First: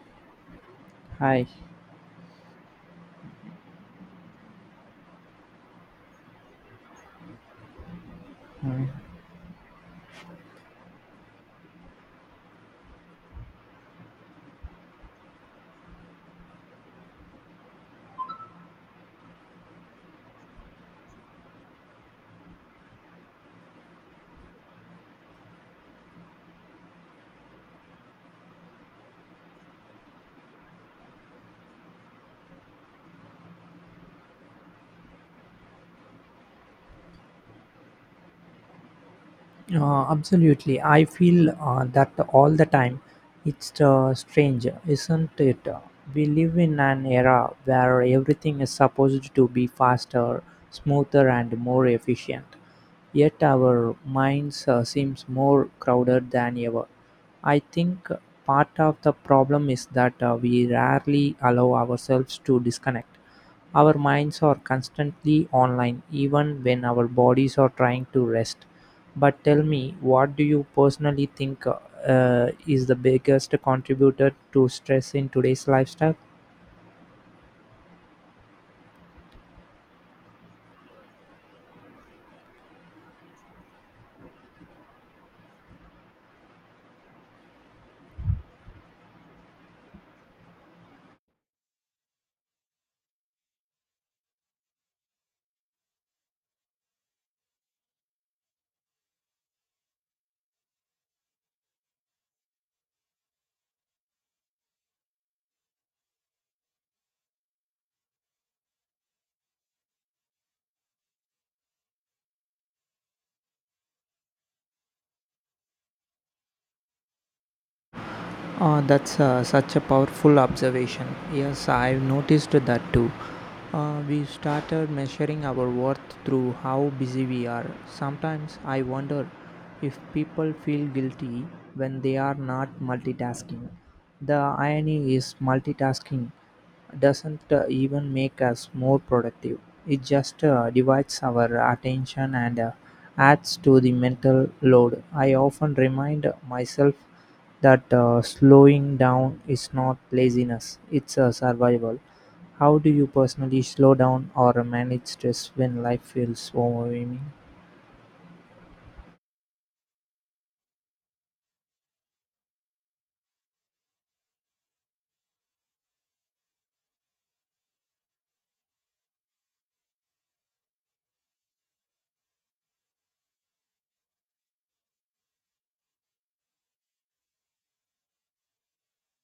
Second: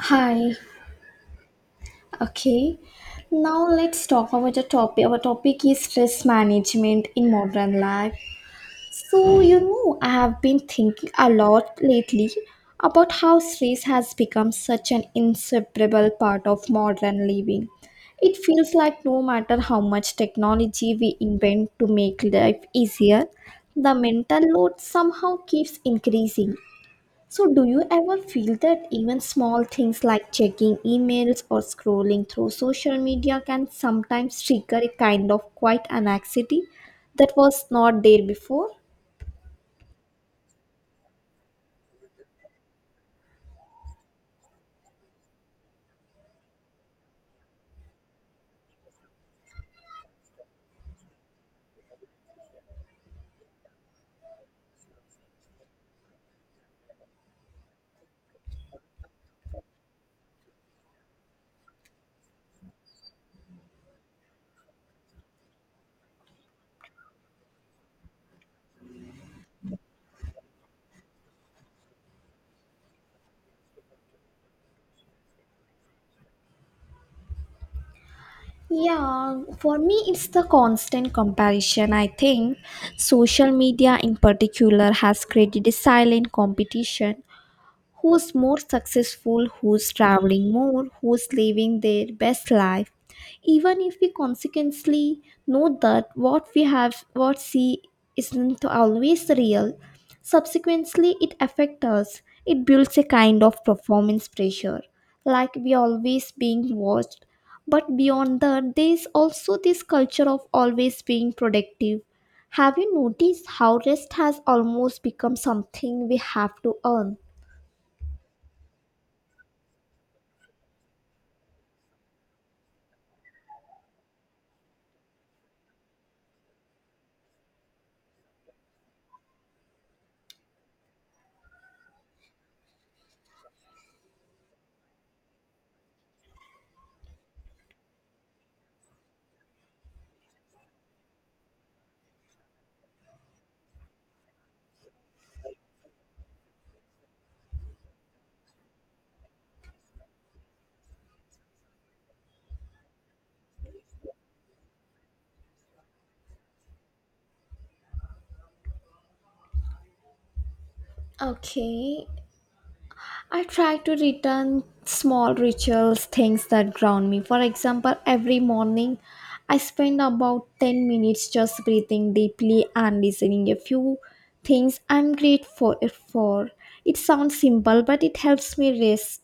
Hi. Hi. Okay. Now let's talk about the topic. Our topic is stress management in modern life. Hi. I have been thinking a lot lately about how stress has become such an inseparable part of modern living. It feels like no matter how much technology we invent to make life easier, the mental load somehow keeps increasing. So, do you ever feel that even small things like checking emails or scrolling through social media can sometimes trigger a kind of quiet anxiety that was not there before? Absolutely. I feel that all the time. It's strange, isn't it? We live in an era where everything is supposed to be faster, smoother, and more efficient. Yet our minds seems more crowded than ever. I think part of the problem is that we rarely allow ourselves to disconnect. Our minds are constantly online, even when our bodies are trying to rest. But tell me, what do you personally think is the biggest contributor to stress in today's lifestyle? Yeah, for me, it's the constant comparison. I think social media, in particular, has created a silent competition who's more successful, who's traveling more, who's living their best life. Even if we consequently know that what we have, what see, isn't always real, subsequently it affects us. It builds a kind of performance pressure, like we always being watched. But beyond that, there's also this culture of always being productive. Have you noticed how rest has almost become something we have to earn? That's such a powerful observation. Yes, I've noticed that too. We started measuring our worth through how busy we are. Sometimes I wonder if people feel guilty when they are not multitasking. The irony is, multitasking doesn't even make us more productive, it just divides our attention and adds to the mental load. I often remind myself that slowing down is not laziness, it's a survival. How do you personally slow down or manage stress when life feels overwhelming? Okay, I try to return small rituals, things that ground me. For example, every morning I spend about 10 minutes just breathing deeply and listening a few things I'm grateful for. It sounds simple, but it helps me rest.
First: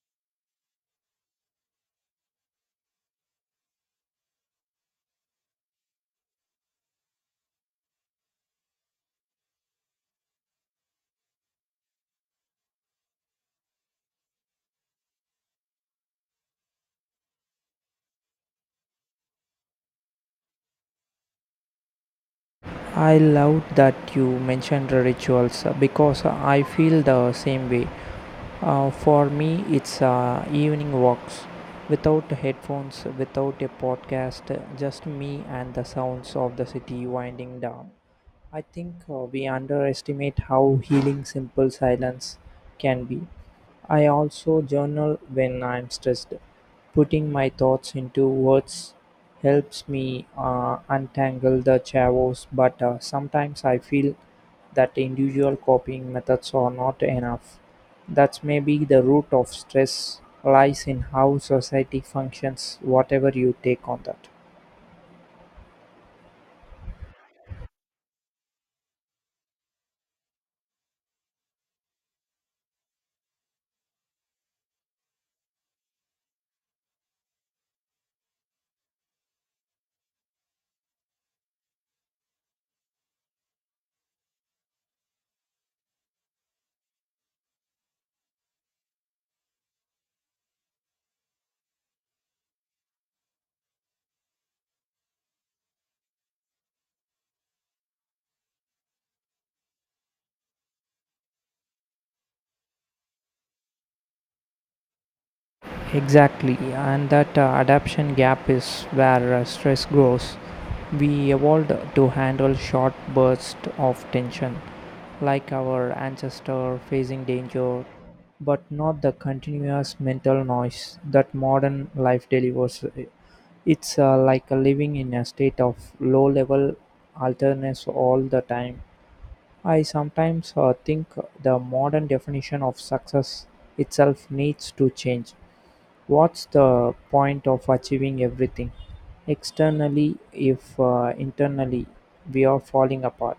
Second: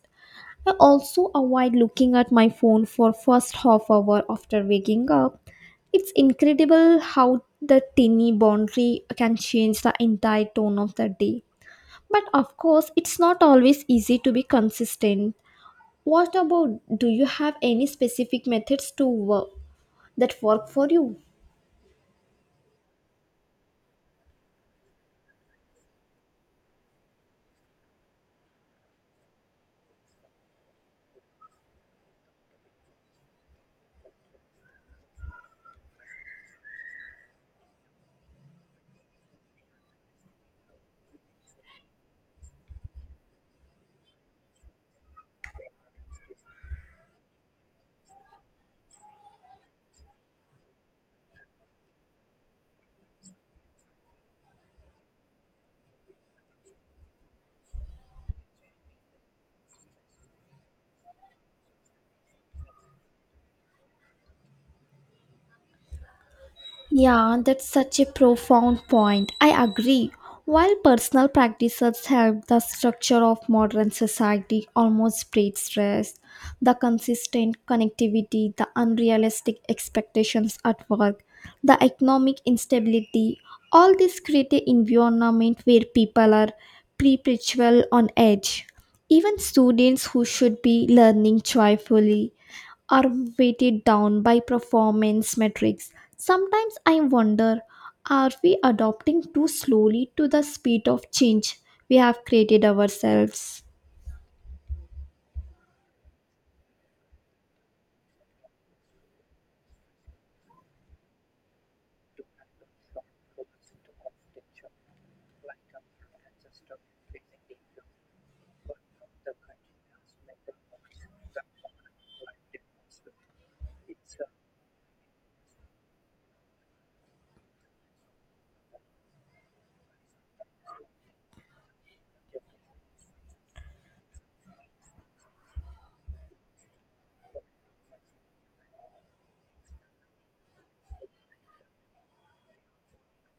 I also avoid looking at my phone for first half hour after waking up. It's incredible how the tiny boundary can change the entire tone of the day. But of course, it's not always easy to be consistent. What about do you have any specific methods to work that work for you? I love that you mentioned the rituals because I feel the same way. For me, it's evening walks without headphones, without a podcast, just me and the sounds of the city winding down. I think we underestimate how healing simple silence can be. I also journal when I'm stressed. Putting my thoughts into words helps me untangle the chavos, but sometimes I feel that individual coping methods are not enough. That's maybe the root of stress lies in how society functions, whatever you take on that. Yeah, that's such a profound point. I agree. While personal practices help, the structure of modern society almost breeds stress. The consistent connectivity, the unrealistic expectations at work, the economic instability, all this create an environment where people are perpetual on edge. Even students who should be learning joyfully are weighted down by performance metrics. Sometimes I wonder are we adopting too slowly to the speed of change we have created ourselves? Exactly, and that adaptation gap is where stress grows. We evolved to handle short bursts of tension, like our ancestor facing danger, but not the continuous mental noise that modern life delivers. It's like a living in a state of low level alertness all the time. I sometimes think the modern definition of success itself needs to change. What's the point of achieving everything externally if internally we are falling apart?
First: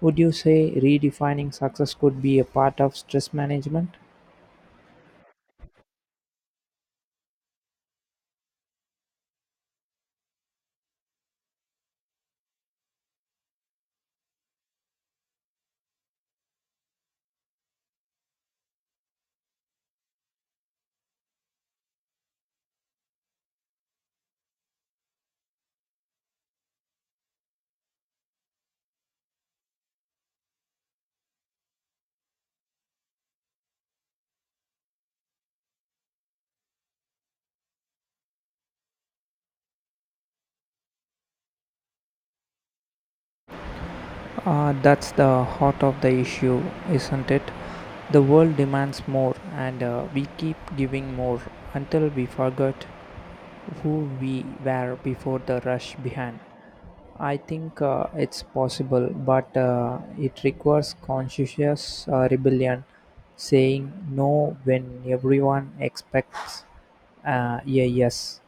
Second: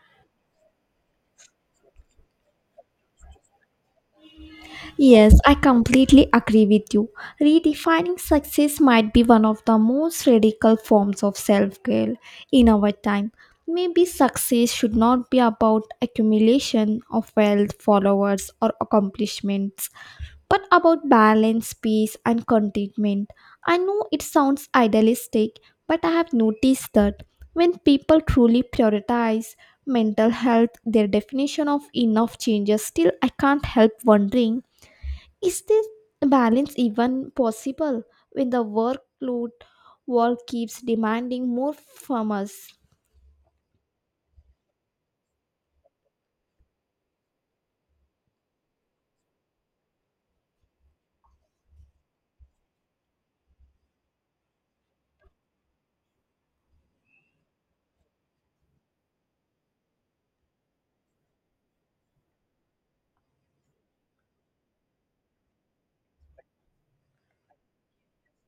Would you say redefining success could be a part of stress management? Yes, I completely agree with you. Redefining success might be one of the most radical forms of self care in our time. Maybe success should not be about accumulation of wealth, followers, or accomplishments, but about balance, peace, and contentment. I know it sounds idealistic, but I have noticed that when people truly prioritize mental health, their definition of enough changes. Still, I can't help wondering is this balance even possible when the workload world keeps demanding more from us? That's the heart of the issue, isn't it? The world demands more, and we keep giving more until we forget who we were before the rush behind. I think it's possible, but it requires conscious rebellion, saying no when everyone expects a yes,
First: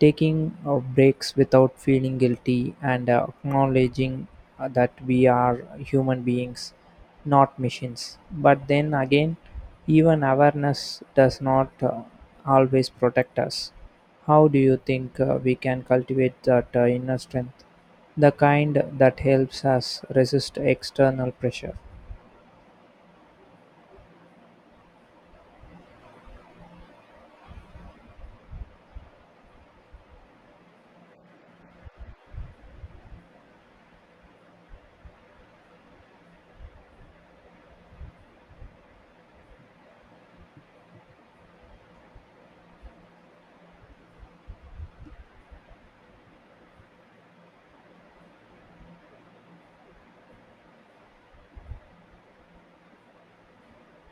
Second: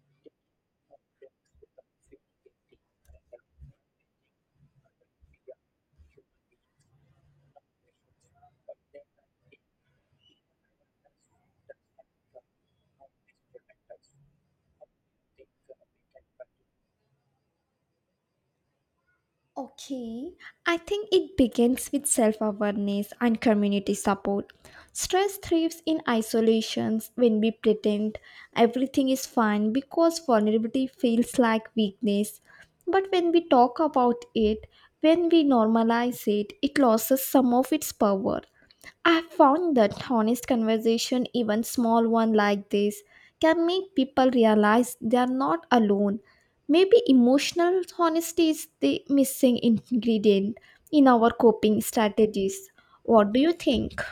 taking breaks without feeling guilty, and acknowledging that we are human beings, not machines. But then again, even awareness does not always protect us. How do you think we can cultivate that inner strength, the kind that helps us Okay, resist I think external it pressure? begins with self awareness and community support. Stress thrives in isolations when we pretend everything is fine because vulnerability feels like weakness. But when we talk about it, when we normalize it, it loses some of its power. I found that honest conversation, even small one like this, can make people realize they are not alone. Maybe emotional honesty is the missing ingredient in our coping strategies. What do you think?